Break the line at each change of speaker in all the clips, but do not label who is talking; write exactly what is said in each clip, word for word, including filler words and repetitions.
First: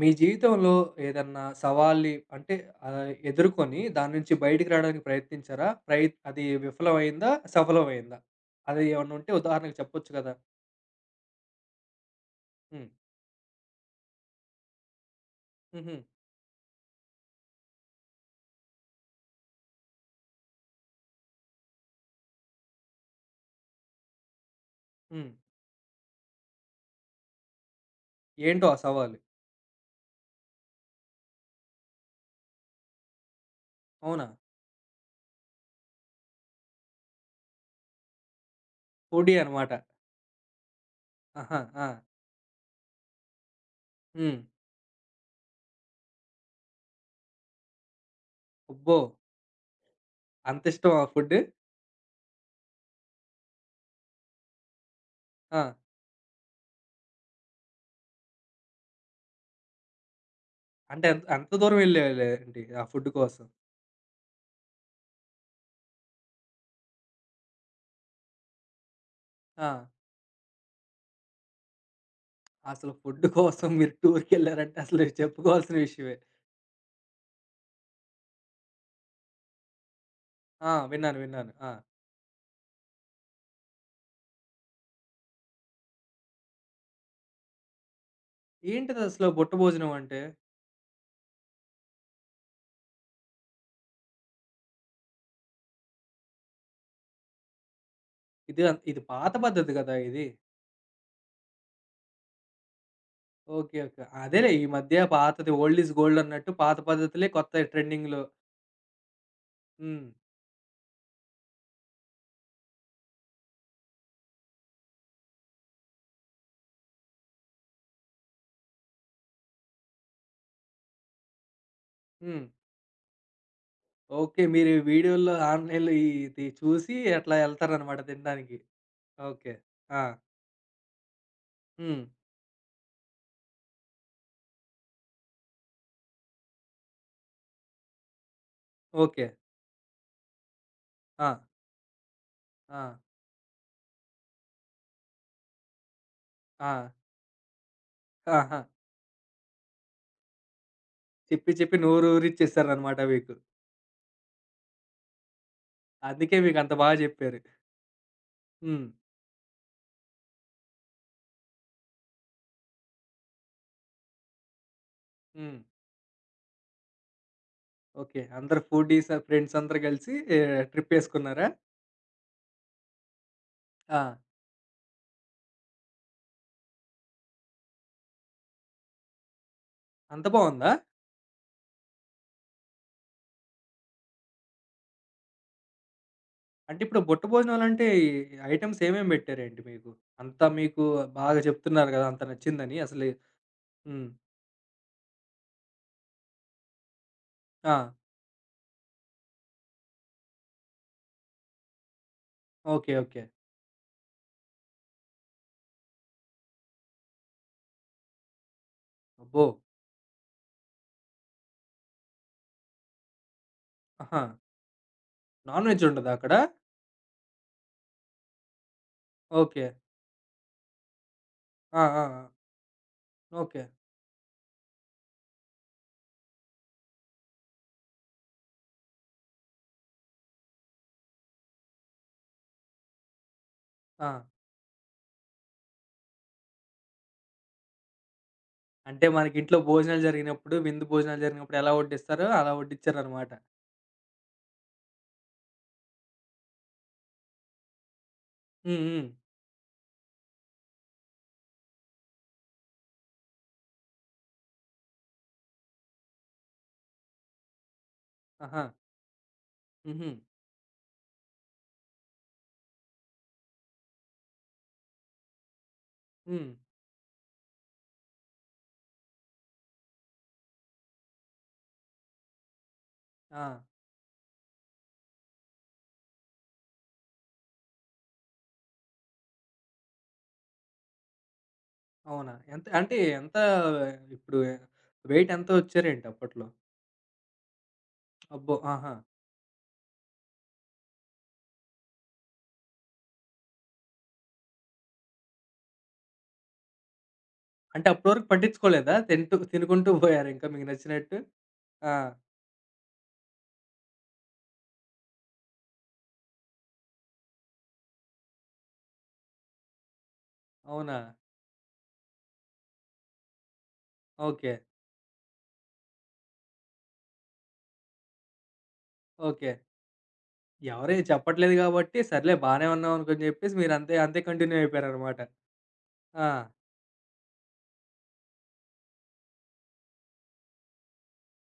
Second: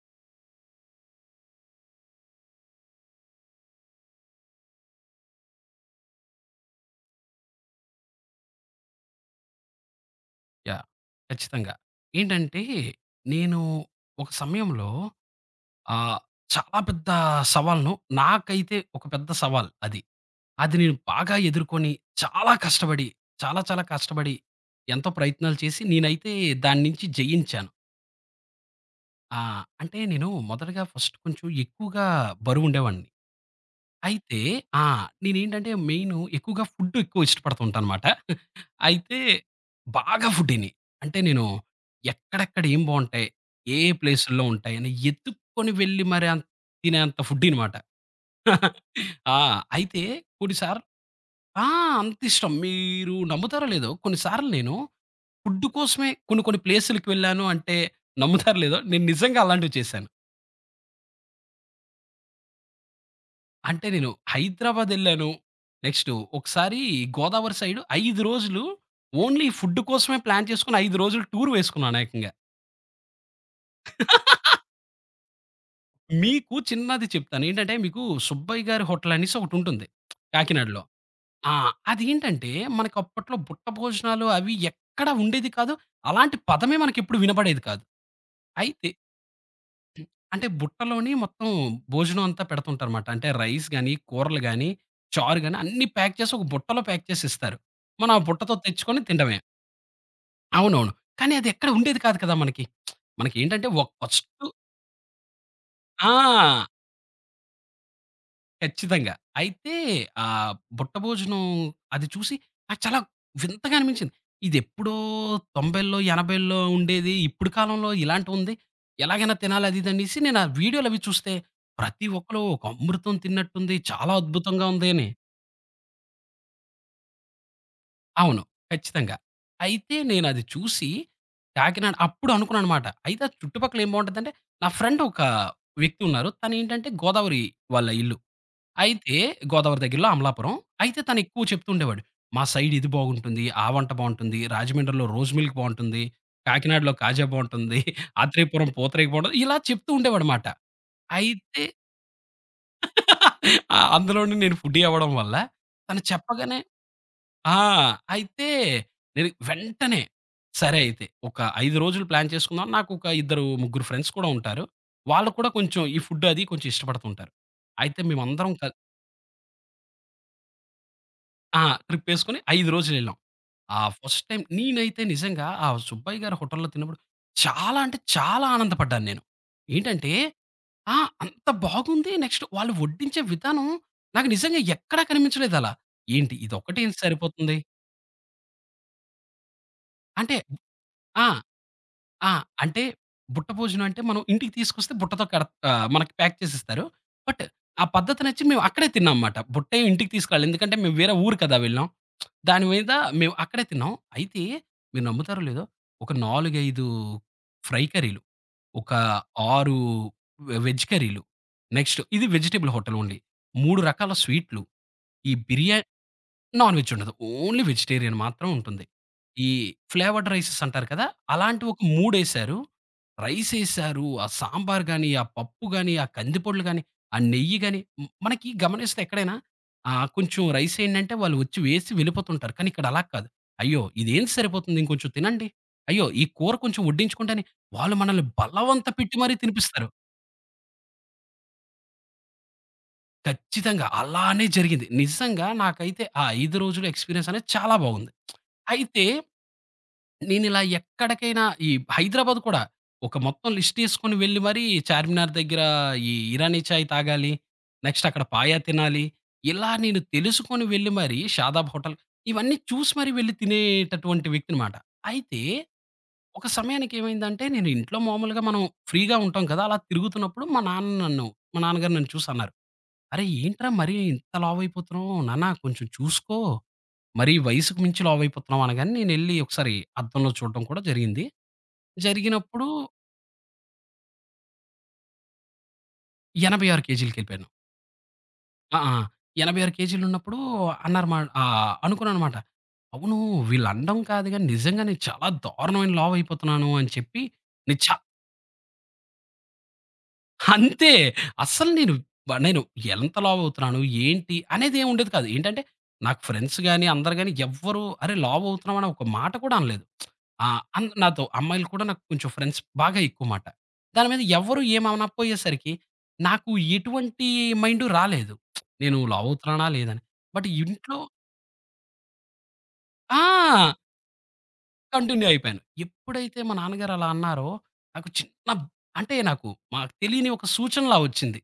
మీ జీవితంలో ఏదన్నా సవాల్ని అంటే ఆహ్, ఎదుర్కొని దాని నుంచి బయటికి రావడానికి ప్రయత్నించారా? ప్రయ అది విఫలమైందా? సఫలమైందా? అది ఏమన్నా ఉంటే ఉదాహరణకు చెప్పొచ్చు కదా?
యాహ్! ఖచ్చితంగా. ఏంటంటే,
హ్మ్.
నేను ఒక సమయంలో
హుహు.
ఆహ్, చాలా పెద్ద సవాలును నాకైతే ఒక పెద్ద సవాల్ అది. అది నేను బాగా ఎదుర్కొని, చాలా కష్టపడి, చాలా చాలా కష్టపడి, ఎంతో
హ్మ్.
ప్రయత్నాలు చేసి నేనైతే దాన్నించి జయించాను.
ఏంటో ఆ సవాలు?
ఆ! అంటే నేను మొదటగా ఫస్ట్ కొంచెం ఎక్కువగా బరువుండేవాడిని.
అవునా?
అయితే ఆ! నేనేంటంటే మెయిను ఎక్కువగా ఫుడ్ ఎక్కువ ఇష్టపడుతూ ఉంటానమాట. అయితే
ఫుడీ అనమాట.
బాగా ఫుడ్డీని. అంటే నేను
ఆహా! ఆ!
ఎక్కడెక్కడ ఏం బావుంటాయి, ఏ ఏ
హ్మ్.
ప్లేసుల్లో ఉంటాయి అని ఎతుక్కొని వెళ్లి మరి అంత్ తినేంత ఫుడ్డీనమాట.
అబ్బో!
ఆ! అయితే
అంత
కొన్నిసార్లు
ఇష్టమా ఫుడ్?
ఆ! అంతిష్టం. మీరు నమ్ముతారో లేదో కొన్ని సార్లు నేను
ఆ!
ఫుడ్ కోసమే కొన్ని కొన్ని ప్లేసులకి వెళ్ళాను అంటే నమ్ముతారో లేదో నేను నిజంగా అలాంటివి చేశాను.
అంటే అంత అంత దూరం వెళ్ళేవాళ్ళేంటి ఆ ఫుడ్ కోసం?
అంటే నేను హైదరాబాదెళ్ళాను. నెక్స్టు ఒకసారి గోదావరి సైడు ఐదు రోజులు ఓన్లీ
ఆ!
ఫుడ్ కోసమే ప్లాన్ చేసుకొని ఐదు రోజులు టూర్ వేసుకున్నాను ఏకంగా.
అసలు ఫుడ్ కోసం మీరు టూర్‌కెళ్లారంటే అసలు చెప్పుకోవాల్సిన విషయమే.
మీకు చిన్నది చెప్తాను. ఏంటంటే మీకు సుబ్బయ్య గారి హోటల్ అనేసి ఒకటుంటుంది
ఆ!
కాకినాడలో.
విన్నాను. విన్నాను.
ఆ!
ఆ!
అదేంటంటే మనకప్పట్లో బుట్ట భోజనాలు అవి ఎక్కడ ఉండేది కాదు. అలాంటి పదమే మనకెప్పుడు వినబడేది కాదు. అయితే
ఏంటిదసలు బుట్ట భోజనం అంటే?
అంటే బుట్టలోని మొత్తం భోజనం అంతా పెడుతుంటారుమాట. అంటే రైస్ గాని, కూరలు గాని, చారు గాని అన్నీ ప్యాక్ చేసి ఒక బుట్టలో ప్యాక్ చేసి ఇస్తారు. మనం ఆ బుట్టతో
ఇది అన్ ఇది
తెచ్చుకొని
పాత
తినడమే.
పద్ధతి గదా! ఇది.
అవునవును. కానీ అదెక్కడ ఉండేది కాదు కదా మనకి. మనకేంటంటే
ఓకే.
ఒక
ఓకే.
ఫస్టు
అదేలే ఈ మధ్య పాతది ఓల్డ్ ఈజ్
ఆ!
గోల్డ్ అన్నట్టు పాత పద్ధతులే కొత్త ట్రెండింగ్‌లో.
ఖచ్చితంగా. అయితే
హ్మ్.
ఆహ్, బుట్టభోజనం అది చూసి నాకు చాలా వింతగా అనిపించింది. ఇదెప్పుడో తొంభైల్లో, ఎనభైల్లో ఉండేది. ఇప్పుడు కాలంలో ఇలాంటివుంది. ఎలాగైనా తినాలి అది ఇది అనేసి నేను ఆ వీడియోలవి చూస్తే ప్రతి ఒక్కళ్ళు
హ్మ్.
ఒక అమృతం తిన్నట్టుంది. చాలా
ఓకే.
అద్భుతంగా
మీరు ఈ
ఉంది అని.
వీడియోల్లో, ఆన్‌లైన్‌లో ఇది చూసి అట్లా ఎళ్తారనమాట
అవును.
తినడానికి.
ఖచ్చితంగా.
ఓకే.
అయితే
ఆ!
నేనది చూసి కాకినాడ
హ్మ్.
అప్పుడు అనుకున్నాననమాట. అయితే ఆ చుట్టుపక్కల ఏం బావుంటదంటే, నా ఫ్రెండ్ ఒక వ్యక్తి ఉన్నారు. తనేంటంటే గోదావరి వాళ్ళ ఇల్లు. అయితే
ఓకే.
గోదావరి దగ్గరలో అమలాపురం. అయితే
ఆ!
తనెక్కువ చెప్తుండేవాడు. మా సైడ్
ఆ!
ఇది బాగుంటుంది, ఆ వంట బావుంటుంది, రాజమండ్రిలో రోజ్ మిల్క్ బావుంటుంది,
ఆ!
కాకినాడలో కాజా బావుంటుంది,
ఆహా!
ఆత్రేయపురం పూతరేకు బావుంటది. ఇలా చెప్తూ ఉండేవాడమాట.
చెప్పి
అయితే
చెప్పి నోరూరిచ్చేసారనమాట మీకు.
ఆ! అందులోను నేను ఫుడ్డీ అవ్వడం వల్ల తను
అందుకే
చెప్పగానే
మీకంత బాగా జెప్పారు.
ఆ! అయితే
హ్మ్.
నేను వెంటనే సరే అయితే ఒక ఐదు రోజులు ప్లాన్ చేసుకుందాం. నాకొక ఇద్దరు, ముగ్గురు ఫ్రెండ్స్ కూడా ఉంటారు. వాళ్ళు కూడా
హ్మ్.
కొంచెం ఈ ఫుడ్ అది కొంచెం ఇష్టపడుతుంటారు. అయితే
ఓకే.
మేమందరం
అందరు
కల్
ఫుడీస్ ఫ్రెండ్స్ అందరూ గలిసి ట్రిప్పేసుకున్నారా?
ఆ! ట్రిప్పేసుకొని ఐదు రోజులెళ్ళాం. ఆ!
ఆ!
ఫస్ట్ టైమ్ నేనైతే నిజంగా ఆ సుబ్బయ్య గారి హోటల్‌లో తిన్నప్పుడు చాలా అంటే చాలా ఆనందపడ్డాను నేను. ఏంటంటే
అంత బావుందా?
ఆ! అంత బాగుంది. నెక్స్ట్ వాళ్ళు వడ్డించే విధానం నాకు నిజంగా ఎక్కడా కనిపించలేదలా. ఏంటి
అంటే
ఇదొక్కటేం
ఇప్పుడు బుట్ట
సరిపోతుంది?
భోజనాలంటే ఈ ఐటెమ్స్ ఏమేమి పెట్టారేంటి మీకు?
అంటే
అంతా మీకు
ఆ!
బాగా చెప్తున్నారు గదా! అంత
ఆ!
నచ్చిందని
అంటే
అసలు
బుట్ట భోజనం అంటే
హ్మ్.
మనం ఇంటికి తీసుకొస్తే బుట్టతో కడ ఆహ్, మనకి ప్యాక్ చేసిస్తారు. బట్
ఆ!
ఆ పద్ధతి నచ్చి మేము అక్కడే తిన్నామమాట. బుట్టే ఇంటికి తీసుకురాలేదు. ఎందుకంటే మేము వేరే ఊరు కదా వెళ్ళాం. దాని
ఓకే.
మీద
ఓకే.
మేము అక్కడే తిన్నాం. అయితే మీరు నమ్ముతారో లేదో ఒక నాలుగు, ఐదు ఫ్రై కర్రీలు, ఒక
అబ్బో!
ఆరు వె వెజ్ కర్రీలు, నెక్స్ట్ ఇది వెజిటబుల్ హోటల్ ఓన్లీ. మూడు రకాల
ఆహా!
స్వీట్లు, ఈ బిర్యా
నాన్‌వెజ్ ఉండదా అక్కడ?
నాన్ వెజ్ ఉండదు. ఓన్లీ వెజిటేరియన్ మాత్రం ఉంటుంది. ఈ
ఓకే.
ఫ్లేవర్డ్ రైసెస్ అంటారు కదా! అలాంటివి ఒక
ఆ! ఆ! ఆ!
మూడేశారు.
ఓకే.
రైసేశారు, ఆ సాంబార్ గాని, ఆ పప్పు గాని, ఆ కందిపొడులు గాని, ఆ నెయ్యి గాని, మ్ మనకి గమనిస్తే ఎక్కడైనా ఆహ్, కొంచెం రైస్ ఏంటంటే వాళ్ళు వచ్చి వేసి వెళ్ళిపోతుంటారు. కానీ ఇక్కడ అలా కాదు. "అయ్యో!
ఆ!
ఇదేం సరిపోతుంది ఇంకొంచెం తినండి. అయ్యో! ఈ కూర కొంచెం వడ్డించుకోండి" అని వాళ్ళు మనల్ని బలవంత
అంటే
పెట్టి మరీ
మనకి ఇంట్లో
తినిపిస్తారు.
భోజనాలు జరిగినప్పుడు, విందు భోజనాలు జరిగినప్పుడు ఎలా వడ్డిస్తారో అలా వడ్డిచ్చారనమాట.
ఖచ్చితంగా అలానే జరిగింది. నిజంగా నాకైతే ఆ ఐదు రోజుల ఎక్స్‌పీరియన్స్ అనేది చాలా బాగుంది.
హ్మ్.
అయితే
హ్మ్.
నేనిలా ఎక్కడికైనా ఈ హైదరాబాద్ కూడా ఒక మొత్తం లిస్ట్ తీసుకొని వెళ్ళి మరీ చార్మినార్ దగ్గర ఈ ఇరానీ చాయ్ తాగాలి. నెక్స్ట్ అక్కడ పాయ
ఆహా!
తినాలి. ఇలా నేను
హుహు.
తెలుసుకొని వెళ్ళి మరి షాదాబ్ హోటల్ ఇవన్నీ చూసి మరి వెళ్లి తినేటటువంటి వ్యక్తినమాట. అయితే ఒక
హ్మ్.
సమయానికేమైందంటే నేను ఇంట్లో మామూలుగా మనం ఫ్రీగా ఉంటాం కదా! అలా తిరుగుతున్నప్పుడు మా నాన్న నన్ను మా నాన్నగారు నన్ను చూసి అన్నారు. "అరె!
ఆ!
ఏంట్రా మరీ ఇంత లావయిపోతున్నావు నాన్న కొంచెం చూసుకో." మరీ వయసుకు మించి లావయిపోతున్నాం అనగానే నేనెళ్ళి ఒకసారి అద్దంలో చూడడం కూడా జరిగింది.
అవునా? ఎంత
జరిగినప్పుడు
అంటే ఎంత ఇప్పుడు వెయిట్ ఎంత వచ్చారేంటి అప్పట్లో?
ఎనభై ఆరు కేజీలకెళ్ళిపోయాను.
అబ్బో!
ఆ! ఆ!
ఆహా!
ఎనభై ఆరు కేజీలున్నప్పుడు అన్నారు మా ఆహ్, అనుకున్నాననమాట. అవును వీళ్ళనడం కాదు గానీ నిజంగా నేను చాలా దారుణమైన లావయిపోతున్నాను అని చెప్పి నేను
అంటే
చా
అప్పటివరకు పట్టించుకోలేదా? తింటూ తినుకుంటూ పోయారు ఇంకా మీకు
అంతే.
నచ్చినట్టు?
అస్సలు
ఆ!
నేను వ నేను ఎంత లావవుతున్నాను, ఏంటి అనేదేం ఉండేది కాదు. ఏంటంటే, నాకు ఫ్రెండ్స్ గాని, అందరు గాని ఎవ్వరు "అరే! లావవుతున్నావు" అని ఒక మాట కూడా అనలేదు. ఆ! అన్
అవునా?
నాతో అమ్మాయిలు కూడా నాకు కొంచెం ఫ్రెండ్స్ బాగా ఎక్కువ మాట. దాని మీద
ఓకే.
ఎవ్వరు ఏమనకపోయేసరికి, నాకు ఎటువంటి మైండు రాలేదు. నేను
ఓకే.
లావవుతున్నానా? లేదని. బట్ ఇంట్లో
ఎవరేం చెప్పట్లేదు గాబట్టి, సర్లే బానే ఉన్నాం
ఆ!
అనుకోని జెప్పేసి మీరు అంతే, అంతే కంటిన్యూ అయిపోయారనమాట.
కంటిన్యూ అయిపోయాను.
ఆ!
ఎప్పుడైతే మా నాన్నగారు అలా అన్నారో, నాకు చిన్న అంటే నాకు మాకు తెలియని ఒక సూచనలా వచ్చింది.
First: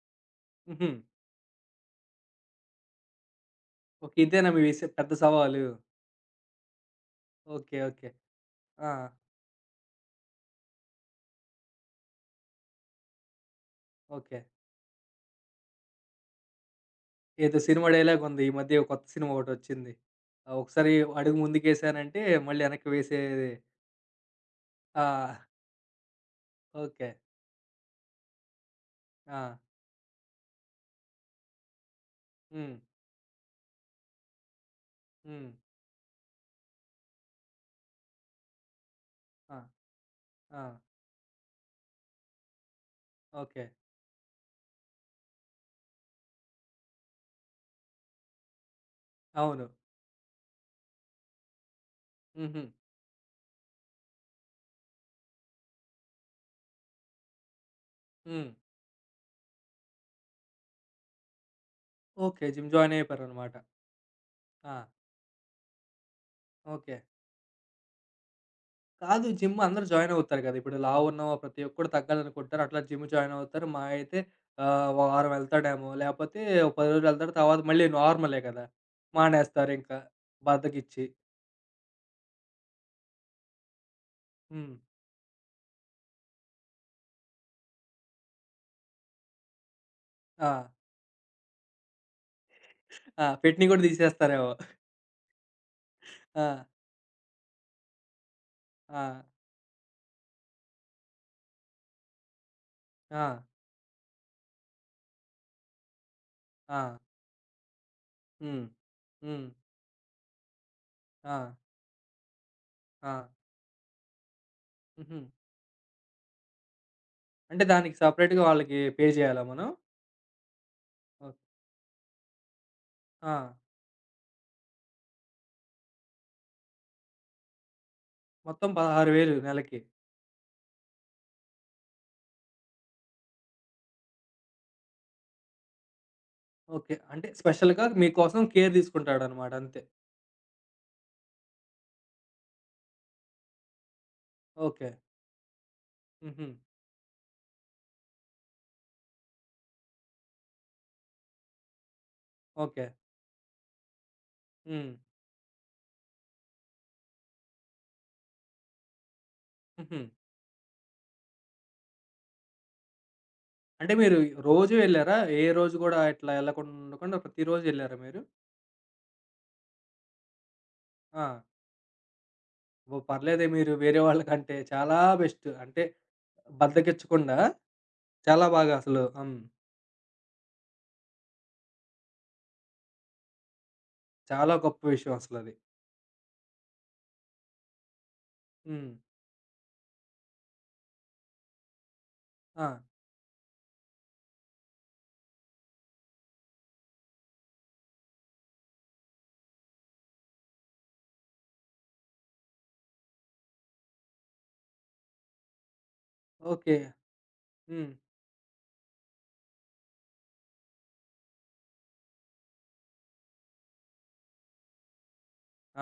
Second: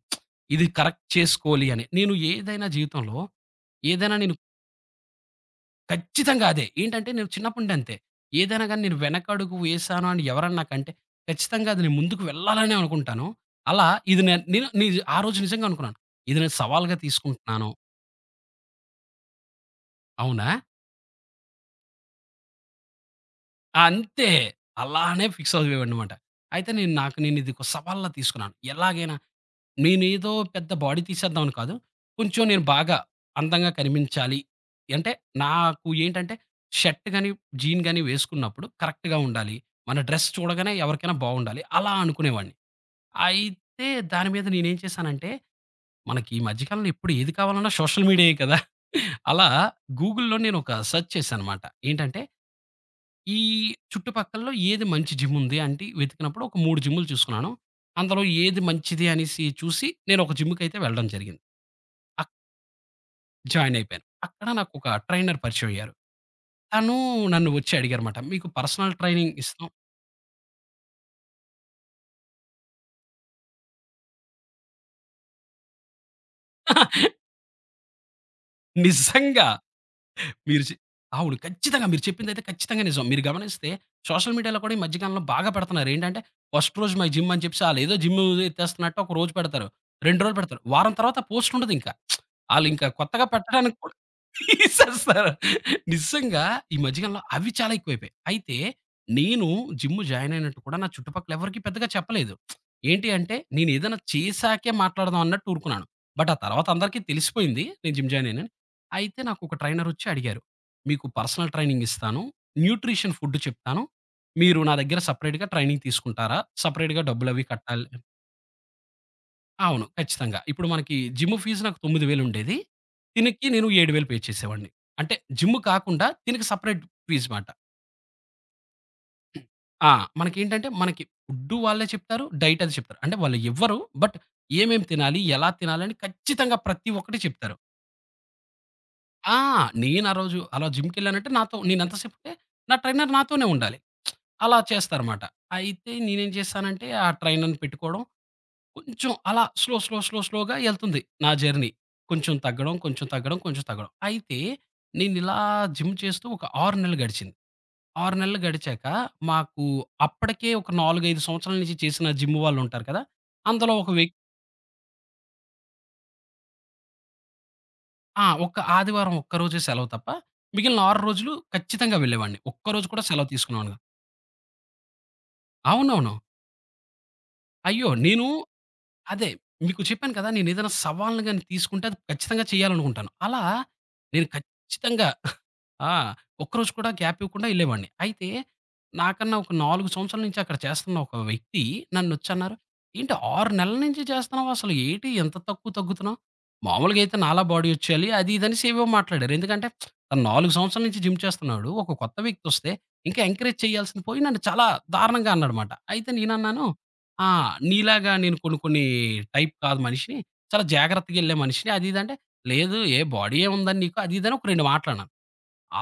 ఇది
హుహు.
కరెక్ట్ చేసుకోవాలి అని. నేను ఏదైనా జీవితంలో, ఏదైనా
ఓకే.
నేను
ఇదేనా మీ విసే పెద్ద సవాలు?
ఖచ్చితంగా అదే. ఏంటంటే నేను చిన్నప్పటి నుండి
ఓకే.
అంతే.
ఓకే.
ఏదైనా గాని
ఆ!
నేను వెనకడుగు వేశాను అని ఎవరన్నా నాకంటే, ఖచ్చితంగా అది నేను ముందుకు వెళ్ళాలనే అనుకుంటాను. అలా ఇది నే
ఓకే.
నేను నిజ ఆ రోజు నిజంగా అనుకున్నాను. ఇది నేను సవాల్‌గా
ఏదో
తీసుకుంటున్నాను.
సినిమా డైలాగుంది. ఈ మధ్య కొత్త సినిమా ఒకటొచ్చింది.
అవునా?
ఆహ్, ఒకసారి అడుగు ముందుకేసానంటే మళ్ళీ వెనక్కి వేసేది.
అంతే.
ఆ!
అలానే ఫిక్స్ అయిపోయానన్నమాట. అయితే నేను
ఓకే.
నాకు నేను ఇది ఒక సవాల్‌లా తీసుకున్నాను. ఎలాగైనా
ఆ!
నేనేదో పెద్ద బాడీ తీసేద్దాం అని కాదు. కొంచెం నేను
హ్మ్.
బాగా అందంగా కనిపించాలి. అంటే
హ్మ్.
నాకు ఏంటంటే షర్ట్ గాని, జీన్ గాని వేసుకున్నప్పుడు కరెక్ట్‌గా ఉండాలి.
ఆ!
మన డ్రెస్
ఆ!
చూడగానే ఎవరికైనా బాగుండాలి. అలా అనుకునేవాడిని.
ఓకే.
అయితే దాని మీద నేనేం చేశానంటే మనకి ఈ మధ్య కాలంలో ఎప్పుడు ఏది కావాలన్నా సోషల్ మీడియాయే కదా! అలా
అవును.
గూగుల్‌లో నేను ఒక సెర్చ్ చేశాననమాట. ఏంటంటే
హుహు.
ఈ చుట్టుపక్కల్లో ఏది మంచి జిమ్ ఉంది అంటే వెతికినప్పుడు ఒక మూడు జిమ్‌లు చూసుకున్నాను. అందులో
హ్మ్.
ఏది మంచిది అనేసి చూసి నేను ఒక జిమ్‌కైతే వెళ్ళడం జరిగింది. అక్
ఓకే. జిమ్ జాయిన్ అయిపోయారనమాట.
జాయిన్ అయిపోయాను. అక్కడ
ఆ!
నాకొక ట్రైనర్ పరిచయం అయ్యారు. తను
ఓకే.
నన్ను వచ్చి అడిగారన్నమాట. "మీకు పర్సనల్
కాదు
ట్రైనింగ్
జిమ్
ఇస్తాం."
అందరూ జాయిన్ అవుతారు కదా! ఇప్పుడు లావున్న ప్రతి ఒక్కడు తగ్గాలనుకుంటారు. అట్లా జిమ్ జాయిన్ అవుతారు. మహా అయితే ఆహ్, వారం వెళ్తాడేమో, లేపోతే ఓ పది రోజులు వెళ్తాడు. తర్వాత మళ్ళీ నార్మలే కదా!
నిజంగా.
మానేస్తారింకా
మీరు చె
బద్ధకిచ్చి.
అవును. ఖచ్చితంగా మీరు చెప్పిందైతే ఖచ్చితంగా నిజం. మీరు గమనిస్తే సోషల్ మీడియాలో కూడా
హ్మ్.
ఈ మధ్య కాలంలో బాగా పెడుతున్నారు. ఏంటంటే ఫస్ట్ రోజు మై జిమ్ అని చెప్పేసి ఆళ్ళేదో జిమ్ ఎత్తేస్తున్నట్టు ఒక రోజు పెడతారు. రెండు రోజులు
ఆ!
పెడతారు. వారం తర్వాత ఆ పోస్ట్ ఉండదింక. ఆళ్ళింకా
ఆ!
కొత్తగా
పెట్‌ని
పెట్టడానికి
కూడా
కూడా
తీసేస్తారేమో.
తీసేస్తారు.
ఆ!
నిజంగా ఈ మధ్య కాలంలో అవి చాలా ఎక్కువైపోయాయి. అయితే
ఆ!
నేను జిమ్ జాయిన్ అయినట్టు కూడా నా చుట్టుపక్కల ఎవరికీ పెద్దగా చెప్పలేదు. ఏంటి అంటే
ఆ!
నేనేదైనా చేశాకే మాట్లాడదాం అన్నట్టు ఊరుకున్నాను. బట్ ఆ తర్వాత
ఆ!
అందరికీ తెలిసిపోయింది నేను జిమ్ జాయిన్ అయ్యానని.
హ్మ్.
అయితే
హ్మ్.
నాకొక ట్రైనరొచ్చి అడిగారు. "మీకు
ఆ!
పర్సనల్ ట్రైనింగ్ ఇస్తాను.
ఆ!
న్యూట్రిషన్ ఫుడ్ చెప్తాను. మీరు నా దగ్గర
హుహు.
సెపరేట్‌గా ట్రైనింగ్ తీసుకుంటారా? సెపరేట్‌గా డబ్బులవి
అంటే
కట్టాలి."
దానికి సెపరేట్‌గా వాళ్ళకి పే చేయాలా మనం?
అవును. ఖచ్చితంగా. ఇప్పుడు మనకి జిమ్
ఓకే.
ఫీజు నాకు తొమ్మిది వేలు ఉండేది.
ఆ!
తినికి నేను ఏడు వేలు పే చేసేవాడిని. అంటే జిమ్ కాకుండా తినికి సెపరేట్ ఫీజ్ మాట.
మొత్తం పదహారు వేలు నెలకి.
ఆ! మనకేంటంటే మనకి ఫుడ్డు వాళ్ళే చెప్తారు. డైట్ అది చెప్తారు. అంటే వాళ్ళు ఇవ్వరు. బట్ ఏమేం తినాలి? ఎలా తినాలి? అని ఖచ్చితంగా ప్రతి
ఓకే.
ఒక్కటి
అంటే
చెప్తారు.
స్పెషల్‌గా మీకోసం కేర్
ఆ!
తీసుకుంటాడనమాట అంతే.
నేనా రోజు అలా జిమ్‌కెళ్ళానంటే నాతో నేనెంత సేపంటే నా ట్రైనర్ నాతోనే ఉండాలి. అలా
ఓకే.
చేస్తారమాట. అయితే నేనేం
హుహు.
చేశానంటే ఆ ట్రైనర్‌ని పెట్టుకోవడం కొంచెం అలా స్లో, స్లో, స్లో, స్లోగా ఎళ్తుంది నా జర్నీ. కొంచెం తగ్గడం,
ఓకే.
కొంచెం తగ్గడం, కొంచెం తగ్గడం. అయితే
హ్మ్.
నేనిలా జిమ్ చేస్తూ ఒక ఆరు నెలలు గడిచింది. ఆరు నెలలు గడిచాక మాకు
హుహు.
అప్పటికే ఒక నాలుగు, ఐదు సంవత్సరాల నుంచి చేసిన జిమ్ వాళ్ళుంటారు కదా! అందులో ఒక
అంటే
వ్యక్
మీరు రోజూ ఎళ్లారా? ఏ రోజు గూడా ఇట్లా ఎళ్ళకుండా ఉండకుండా ప్రతిరోజు ఎళ్లారా మీరు?
ఆ! ఒక్క ఆదివారం ఒక్కరోజే సెలవు తప్ప మిగిలిన ఆరు
ఆ!
రోజులు ఖచ్చితంగా వెళ్ళేవాడిని. ఒక్కరోజు
ఓ
కూడా సెలవు
పర్లేదే మీరు
తీసుకునేవాడిని
వేరే వాళ్ళకంటే చాలా బెస్ట్. అంటే
అవునవును.
బద్ధకిచ్చకుండా
అయ్యో! నేను
చాలా బాగా అసలు
అదే
హ్మ్.
మీకు చెప్పాను కదా! నేనేదైనా సవాల్ని గాని తీసుకుంటే అది ఖచ్చితంగా చేయాలనుకుంటాను. అలా నేను
చాలా గొప్ప
ఖచ్చితంగా
విషయం అసలది.
ఆ! ఒక్కరోజు కూడా గ్యాప్ ఇవ్వకుండా ఎళ్ళేవాడిని. అయితే
హ్మ్.
నాకన్నా ఒక నాలుగు సంవత్సరాల నుంచి అక్కడ చేస్తున్న ఒక వ్యక్తి నన్నొచ్చన్నారు,
ఆ!
"ఏంటి ఆరు నెలల నుంచి చేస్తున్నావు అసలు ఏటి ఎంత తక్కువ తగ్గుతున్నావు? మామూలుగా అయితే నాలా బాడీ ఒచ్చేయాలి" అది ఇది అనేసి ఏవేవో మాట్లాడారు. ఎందుకంటే తను నాలుగు సంవత్సరాల నుంచి జిమ్ చేస్తున్నాడు. ఒక కొత్త వ్యక్తొస్తే ఇంకా ఎంకరేజ్ చేయాల్సింది పోయి నన్ను చాలా దారుణంగా అన్నాడమాట. అయితే నేనన్నాను
ఓకే.
ఆ!
హ్మ్.
నీలాగా నేను కొన్ని కొన్ని టైప్ కాదు మనిషిని. చాలా జాగ్రత్తగా ఎళ్ళే మనిషిని. అది ఇది అంటే, లేదు ఏ బాడీ ఏముందని నీకు అది ఇది అని ఒక రెండు మాటలన్నాను.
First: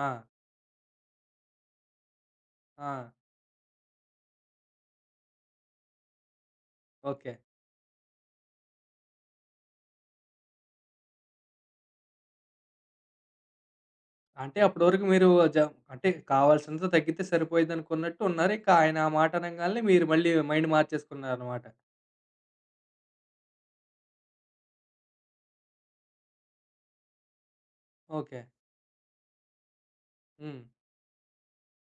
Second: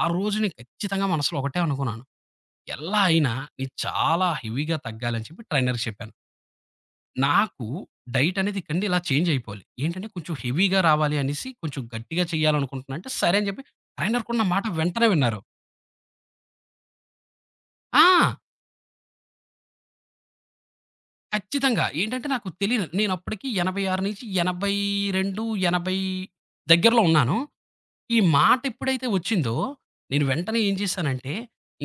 ఆ రోజు నేను ఖచ్చితంగా మనసులో ఒకటే అనుకున్నాను.
ఆ!
ఎలా అయినా నేను చాలా హెవీగా తగ్గాలని చెప్పి ట్రైనర్‌కి చెప్పాను.
ఓకే.
నాకు డైట్ అనేది ఇక్కడి నుండి ఇలా చేంజ్ అయిపోవాలి. ఏంటంటే కొంచెం హెవీగా రావాలి అనేసి కొంచెం గట్టిగా చేయాలనుకుంటున్నా అంటే, సరే అని చెప్పి ట్రైనర్ కూడా నా
అంటే
మాట
అప్పటివరకు
వెంటనే
మీరు
విన్నారు.
జ అంటే కావాల్సినంత తగ్గితే
ఆ!
సరిపోయిద్దనుకున్నట్టు ఉన్నారు. ఇక ఆయన ఆ మాట అనంగాల్నే మీరు మళ్ళీ మైండ్ మార్చేసుకున్నారనమాట.
ఖచ్చితంగా. ఏంటంటే నాకు తెలియదు. నేను అప్పటికి ఎనభై ఆరు నుంచి ఎనభై రెండు, ఎనభై దగ్గరలో ఉన్నాను. ఈ
ఓకే.
మాట ఎప్పుడైతే వచ్చిందో, నేను వెంటనే
హ్మ్.
ఏం చేశానంటే,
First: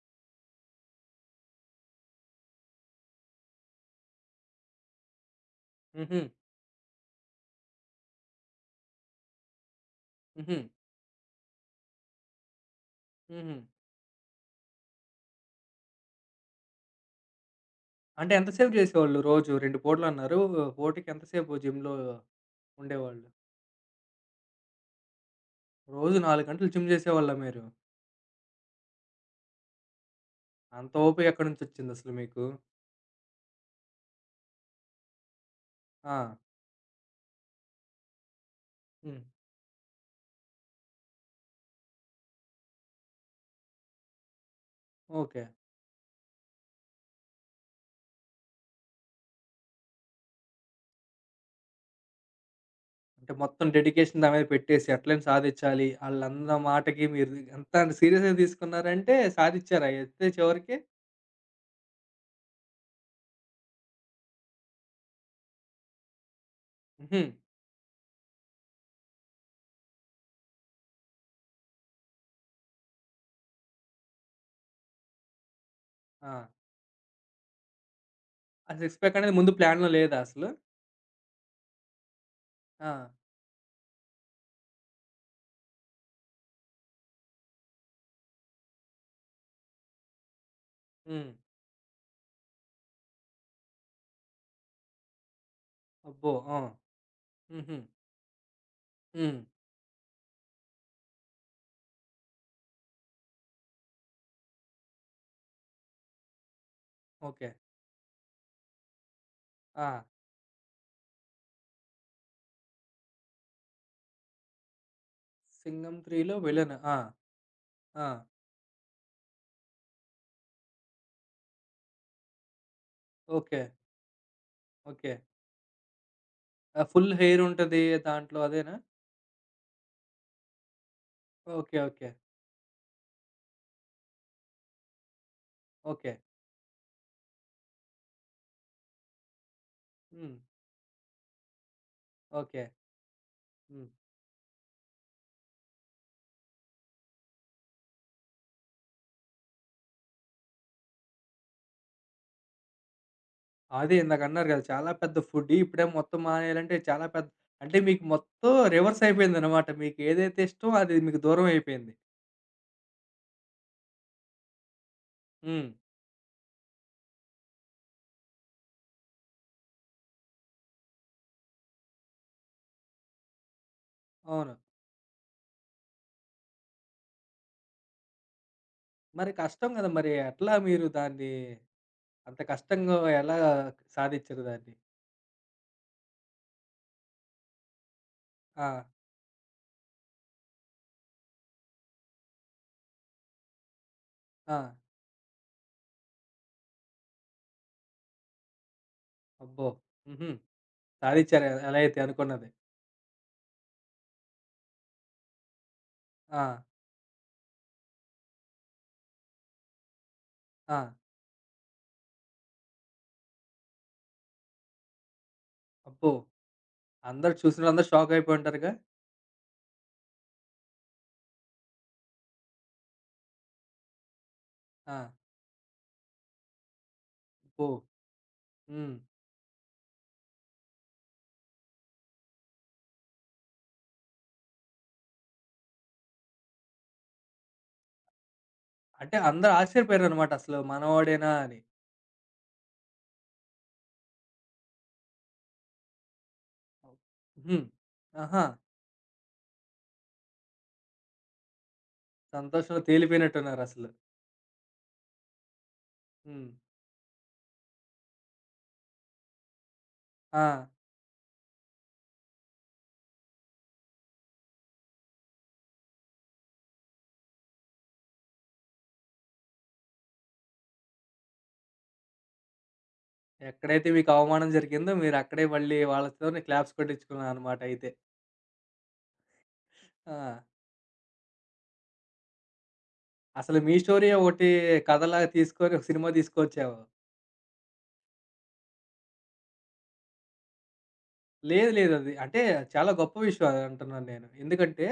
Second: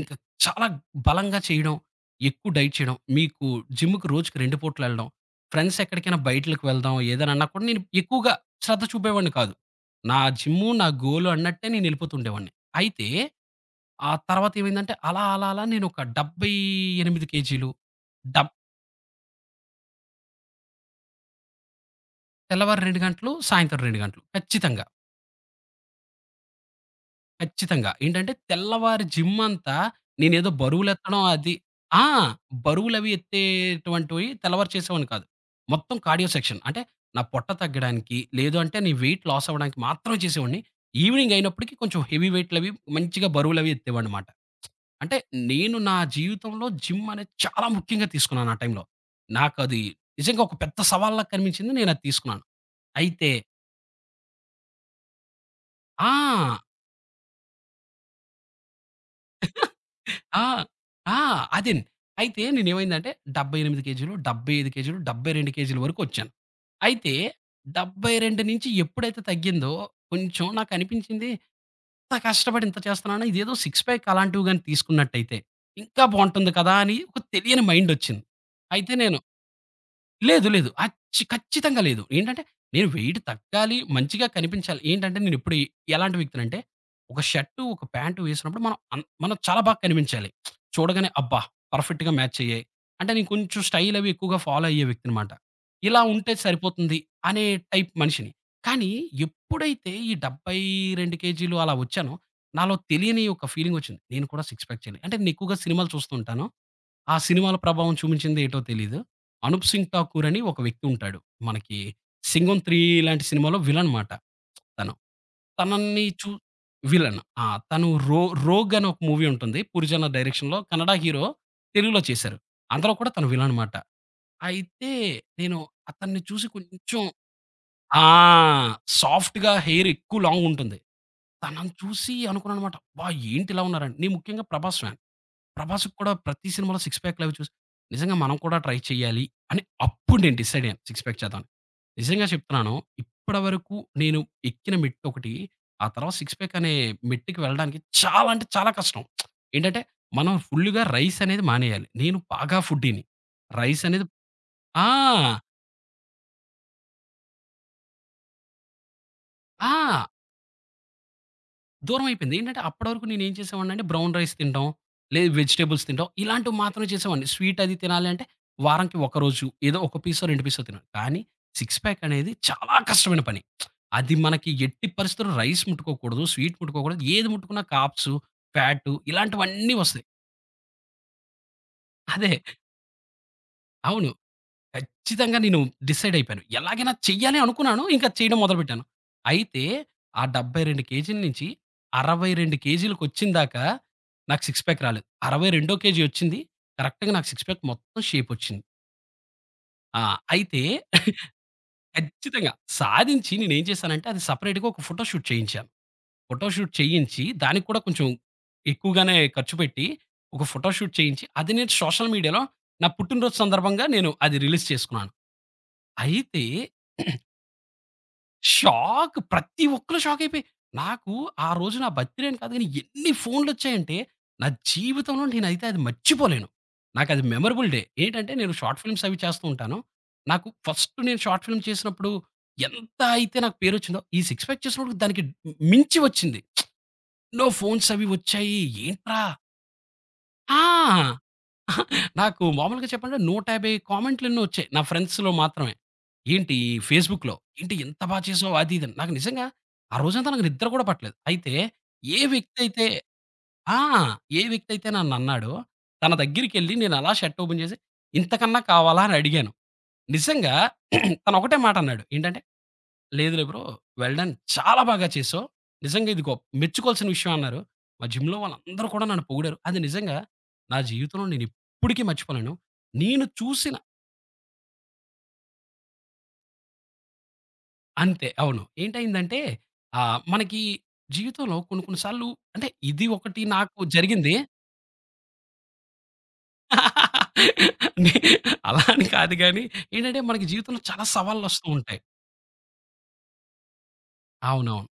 ఇంకా చాలా బలంగా చేయడం, ఎక్కువ డైట్ చేయడం, మీకు జిమ్‌కి రోజుకి రెండు పూటలు వెళ్ళడం, ఫ్రెండ్స్ ఎక్కడికైనా
హుహు.
బయటలకి వెళ్దాం ఏదైనా అన్నా కూడా నేను ఎక్కువగా శ్రద్ధ చూపేవాడిని కాదు. నా
హుహు.
జిమ్ము, నా గోల్ అన్నట్టే నేను ఎళ్ళిపోతుండేవాడిని. అయితే
హుహు.
ఆ తర్వాత ఏమైందంటే అలా, అలా, అలా నేను ఒక డెబ్బై ఎనిమిది కేజీలు
అంటే
డబ్
ఎంతసేపు చేసేవాళ్ళు రోజు? రెండు పూటలన్నారు. పూటకి ఎంతసేపు జిమ్‌లో
తెల్లవారు రెండు
ఉండేవాళ్ళు?
గంటలు, సాయంత్రం రెండు గంటలు ఖచ్చితంగా.
రోజు నాలుగు గంటలు జిమ్ చేసేవాళ్ళా మీరు?
ఖచ్చితంగా. ఏంటంటే తెల్లవారి జిమ్ అంతా నేనేదో
అంత
బరువులెత్తడం
ఓపిక
అది ఆ!
ఎక్కడినుంచొచ్చిందసలు మీకు?
బరువులవి ఎత్తేటువంటివి తెల్లవారు చేసేవాడిని కాదు. మొత్తం కార్డియో
ఆ!
సెక్షన్. అంటే నా పొట్ట తగ్గడానికి, లేదు అంటే నీ
హ్మ్.
వెయిట్ లాస్ అవ్వడానికి మాత్రమే చేసేవాడిని. ఈవినింగ్ అయినప్పటికి కొంచెం హెవీ వెయిట్‌లవి మంచిగా బరువులవి ఎత్తేవాడినమాట. అంటే
ఓకే.
నేను నా జీవితంలో జిమ్ అనేది చాలా ముఖ్యంగా తీసుకున్నాను ఆ టైంలో. నాకది నిజంగా ఒక పెద్ద సవాల్లా కనిపించింది. నేనది తీసుకున్నాను. అయితే
అంటే మొత్తం డెడికేషన్ దాని మీద పెట్టేసి ఎట్లైనా సాధిచ్చాలి.
ఆ!
ఆళ్ళందరి మాటకి మీరు ఎంత సీరియస్‌గా తీసుకున్నారంటే సాధిచ్చారా అయితే
ఆ!
చివరికి?
ఆ! అదేండి. అయితే నేనేమైందంటే డెబ్బై ఎనిమిది కేజీలు, డెబ్బై ఐదు కేజీలు, డెబ్బై రెండు కేజీల వరకొచ్చాను. అయితే
హుహు.
డెబ్బై రెండు నుంచి ఎప్పుడైతే తగ్గిందో కొంచెం నాకనిపించింది ఇంత కష్టపడి ఇంత చేస్తున్నాను ఇదేదో సిక్స్ ప్యాక్ అలాంటివి గాని తీసుకున్నట్టయితే ఇంకా
ఆ!
బావుంటుంది కదా! అని ఒక తెలియని మైండొచ్చింది.
ఆ
అయితే
సిక్స్ ప్యాక్
నేను
అనేది ముందు ప్లాన్‌లో లేదా అసలు?
లేదు. లేదు. అచ్చి ఖచ్చితంగా లేదు. ఏంటంటే, నేను
ఆ!
వెయిట్ తగ్గాలి, మంచిగా కనిపించాలి. ఏంటంటే, నేనెప్పుడు ఎలాంటి వ్యక్తినంటే, ఒక షర్టు, ఒక ప్యాంటు వేసినప్పుడు మనం అన్ మనం చాలా బాగా కనిపించాలి. చూడగానే
హ్మ్.
అబ్బా! పర్ఫెక్ట్‌గా మ్యాచ్ అయ్యాయి. అంటే నేను కొంచెం స్టైల్ అవి ఎక్కువగా ఫాలో అయ్యే వ్యక్తినమాట. ఇలా
అబ్బో!
ఉంటే
ఆ!
సరిపోతుంది అనే
హుహు.
టైప్ మనిషిని. కానీ
హ్మ్.
ఎప్పుడైతే ఈ డెబ్బై రెండు కేజీలు అలా వచ్చానో, నాలో తెలియని ఒక ఫీలింగొచ్చింది. నేను కూడా సిక్స్ ప్యాక్ చేయాలి. అంటే నేను ఎక్కువగా సినిమాలు చూస్తూ ఉంటాను. ఆ
ఓకే.
సినిమాల ప్రభావం చూపించింది ఏటో తెలీదు. 'అనూప్
ఆ!
సింగ్ ఠాకూర్' అని ఒక వ్యక్తి ఉంటాడు. మనకి 'సింగం త్రీ' లాంటి సినిమాలో విలన్ మాట తను.
'సింగం
తనని చూ
3లో' విలన్. ఆ!
విలన్. ఆ! తను
ఆ!
రో 'రోగ్' అని ఒక మూవీ ఉంటుంది. 'పూరిజన్న' డైరెక్షన్‌లో కన్నడ హీరో తెలుగులో చేశారు. అందులో కూడా తను విలన్
ఓకే.
మాట. అయితే
ఓకే.
నేను అతన్ని చూసి
ఆ!
కొంచెం
ఫుల్ హెయిర్ ఉంటది
ఆ!
దాంట్లో అదేనా?
సాఫ్ట్‌గా హెయిర్ ఎక్కువ లాంగ్ ఉంటుంది. తనని
ఓకే. ఓకే.
చూసి అనుకున్నానన్నమాట. అబ్బా! ఏంటి ఇలా ఉన్నారని. నేను ముఖ్యంగా ప్రభాస్ ఫ్యాన్. 'ప్రభాస్‌కి' కూడా
ఓకే.
ప్రతి సినిమాలో సిక్స్ ప్యాక్‌లవి చూసి, నిజంగా మనం కూడా ట్రై చేయాలి అని అప్పుడు నేను
హ్మ్.
డిసైడ్ అయ్యాను సిక్స్ ప్యాక్ చేద్దామని. నిజంగా
ఓకే.
చెప్తున్నాను ఇప్పటివరకు
హ్మ్.
నేను ఎక్కిన మెట్టొకటి, ఆ తర్వాత సిక్స్ ప్యాక్ అనే మెట్టుకి వెళ్ళడానికి చాలా అంటే చాలా కష్టం. ఏంటంటే మనం ఫుల్‌గా రైస్ అనేది మానేయాలి. నేను బాగా ఫుడ్డీని. రైస్
అదే
అనేది
ఇందాకన్నారు గదా!
ఆ!
చాలా పెద్ద ఫుడ్డీ. ఇప్పుడేమో మొత్తం మానేయాలంటే చాలా పెద్ద అంటే మీకు మొత్తం రివర్స్ అయిపోయిందనమాట. మీకు
ఆ!
ఏదైతే ఇష్టమో అది మీకు దూరం అయిపోయింది.
దూరం అయిపోయింది. ఏంటంటే అప్పటివరకు నేనేం చేసేవాడినంటే బ్రౌన్ రైస్ తింటాం, లేదు
హ్మ్.
వెజిటబుల్స్ తింటాం. ఇలాంటివి మాత్రమే చేసేవాడిని. స్వీట్ అది తినాలి అంటే వారానికి ఒక రోజు ఏదో ఒక పీసో, రెండు పీసో తినాలి. కానీ సిక్స్ ప్యాక్ అనేది చాలా కష్టమైన పని. అది మనకి
అవును.
ఎట్టి పరిస్థితుల్లో రైస్ ముట్టుకోకూడదు, స్వీట్ ముట్టుకోకూడదు. ఏది ముట్టుకున్నా కార్బ్స్, ఫ్యాటు
మరి కష్టం
ఇలాంటివన్నీ
గదా!
వస్తాయి.
మరి ఎట్లా మీరు దాన్ని
అదే
అంత కష్టంగా ఎలా
అవును.
సాధిచ్చారు దాన్ని?
ఖచ్చితంగా నేను డిసైడ్ అయిపోయాను. ఎలాగైనా చెయ్యాలి అనుకున్నాను. ఇంకా చేయడం
ఆ!
మొదలుపెట్టాను. అయితే ఆ డెబ్బై రెండు కేజీల నుంచి అరవై రెండు కేజీలకొచ్చిన దాకా నాకు
ఆ!
సిక్స్ ప్యాక్ రాలేదు. అరవై రెండు కేజీ వచ్చింది. కరెక్ట్‌గా నాకు సిక్స్ ప్యాక్ మొత్తం షేప్ వచ్చింది.
అబ్బో!
ఆ!
హుహు.
అయితే
సాధిచ్చారు ఎ ఎలా అయితే అనుకున్నది.
ఖచ్చితంగా సాధించి నేనేం చేశానంటే అది సెపరేట్‌గా ఒక ఫోటో షూట్ చేయించాను.
ఆ!
ఫోటో షూట్ చేయించి దానికి కూడా కొంచెం ఎక్కువగానే ఖర్చు పెట్టి ఒక ఫోటో
ఆ!
షూట్ చేయించి అది నేను సోషల్ మీడియాలో నా పుట్టినరోజు సందర్భంగా నేను అది రిలీజ్ చేసుకున్నాను.
అబ్బో!
అయితే
అందరూ చూసినోళ్ళందరూ షాకయిపోయి ఉంటారుగా?
షాక్. ప్రతి ఒక్కళ్ళు షాకయిపోయి నాకు ఆ రోజు నా బర్త్‌డే అని కాదు గానీ, ఎన్ని ఫోన్‌లొచ్చాయంటే, నా
ఆ!
జీవితంలో నేనైతే అది మర్చిపోలేను. నాకది
అబ్బో!
Memorable day. ఏంటంటే, నేను షార్ట్
హ్మ్.
ఫిల్మ్స్ అవి చేస్తూ ఉంటాను. నాకు ఫస్ట్ నేను షార్ట్ ఫిల్మ్ చేసినప్పుడు ఎంత అయితే నాకు పేరొచ్చిందో, ఈ 'సిక్స్ ప్యాక్' చేసినప్పుడు దానికి మించి వచ్చింది. ఎన్నో ఫోన్స్ అవి వచ్చాయి.
అంటే
ఏంట్రా
అందరూ ఆశ్చర్యపోయారనమాట అసలు
ఆ!
మనవాడేనా అని.
నాకు మామూలుగా చెప్పాలంటే నూట యాభై కామెంట్లు ఎన్నో వచ్చాయి. నా ఫ్రెండ్స్‌లో మాత్రమే. ఏంటి ఫేస్‌బుక్‌లో,
హ్మ్.
ఏంటి ఎంత బా
ఆహా!
చేసావు అది ఇది అని. నాకు నిజంగా ఆ రోజంతా నాకు నిద్ర కూడా పట్టలేదు. అయితే ఏ వ్యక్తి
సంతోషంలో
అయితే ఆ!
తేలిపోయినట్టున్నారసలు.
ఏ వ్యక్తి అయితే నన్నన్నాడో తన
హ్మ్.
దగ్గరికెళ్ళి నేను అలా షర్ట్ ఓపెన్ చేసి, ఇంతకన్నా కావాలా అని అడిగాను.
ఆ!
నిజంగా తను ఒకటే మాట అన్నాడు. ఏంటంటే లేదులే బ్రో. Well done. చాలా బాగా చేశావు. నిజంగా ఇది గొప్ మెచ్చుకోవాల్సిన విషయం అన్నారు. మా జిమ్‌లో వాళ్ళందరూ కూడా నన్ను పొగిడారు. అది నిజంగా నా జీవితంలో నేనెప్పటికీ మర్చిపోలేను. నేను చూసిన
ఎక్కడైతే మీకు అవమానం జరిగిందో మీరక్కడే మళ్ళీ వాళ్ళతోనే క్లాప్స్ కొట్టించుకున్నారనమాట అయితే.
అంతే అవును. ఏంటయిందంటే
ఆ!
ఆహ్, మనకి జీవితంలో కొన్ని కొన్ని సార్లు అంటే ఇది ఒకటి
అసలు మీ
నాకు
స్టోరీయే
జరిగింది.
ఒకటి కథలాగా తీసుకొని ఒక సినిమా తీసుకొచ్చేమో.
నే అలా అని కాదు గానీ ఏంటంటే మనకి జీవితంలో చాలా సవాళ్ళొస్తూ
లేదు లేదు.
ఉంటాయి.
అది అంటే చాలా గొప్ప విషయం అది అంటున్నాను నేను. ఎందుకంటే
అవునవును.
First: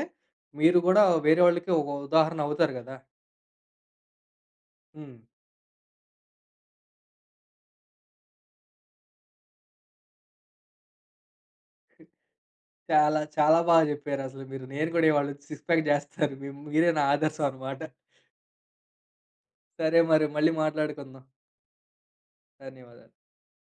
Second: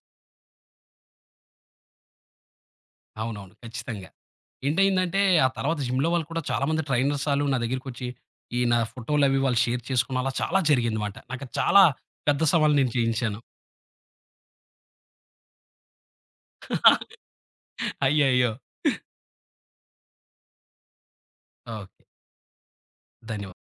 మీరు గూడా వేరే వాళ్ళకి ఒక ఉదాహరణ అవుతారు గదా!
అవునవును. ఖచ్చితంగా.
హ్మ్.
ఏంటయిందంటే, ఆ తర్వాత జిమ్‌లో వాళ్ళు కూడా చాలామంది ట్రైనర్స్ ఆళ్ళు నా దగ్గరికొచ్చి, ఈ నా ఫోటోలవి వాళ్ళు షేర్ చేసుకున్న అలా చాలా జరిగిందిమాట. నాకు అది చాలా పెద్ద సవాలు నేను
చాలా
జయించాను.
చాలా బాగా జెప్పారసలు మీరు. నేను కూడా ఇవాళ వచ్చి సిక్స్ ప్యాక్ జేస్తాను. మీ మీరే నా ఆదర్శం అనమాట.
అయ్యయ్యో!
సరే మరి మళ్ళీ మాట్లాడుకుందాం.
ఓకే.
ధన్యవాదాలు.
ధన్యవాదాలు.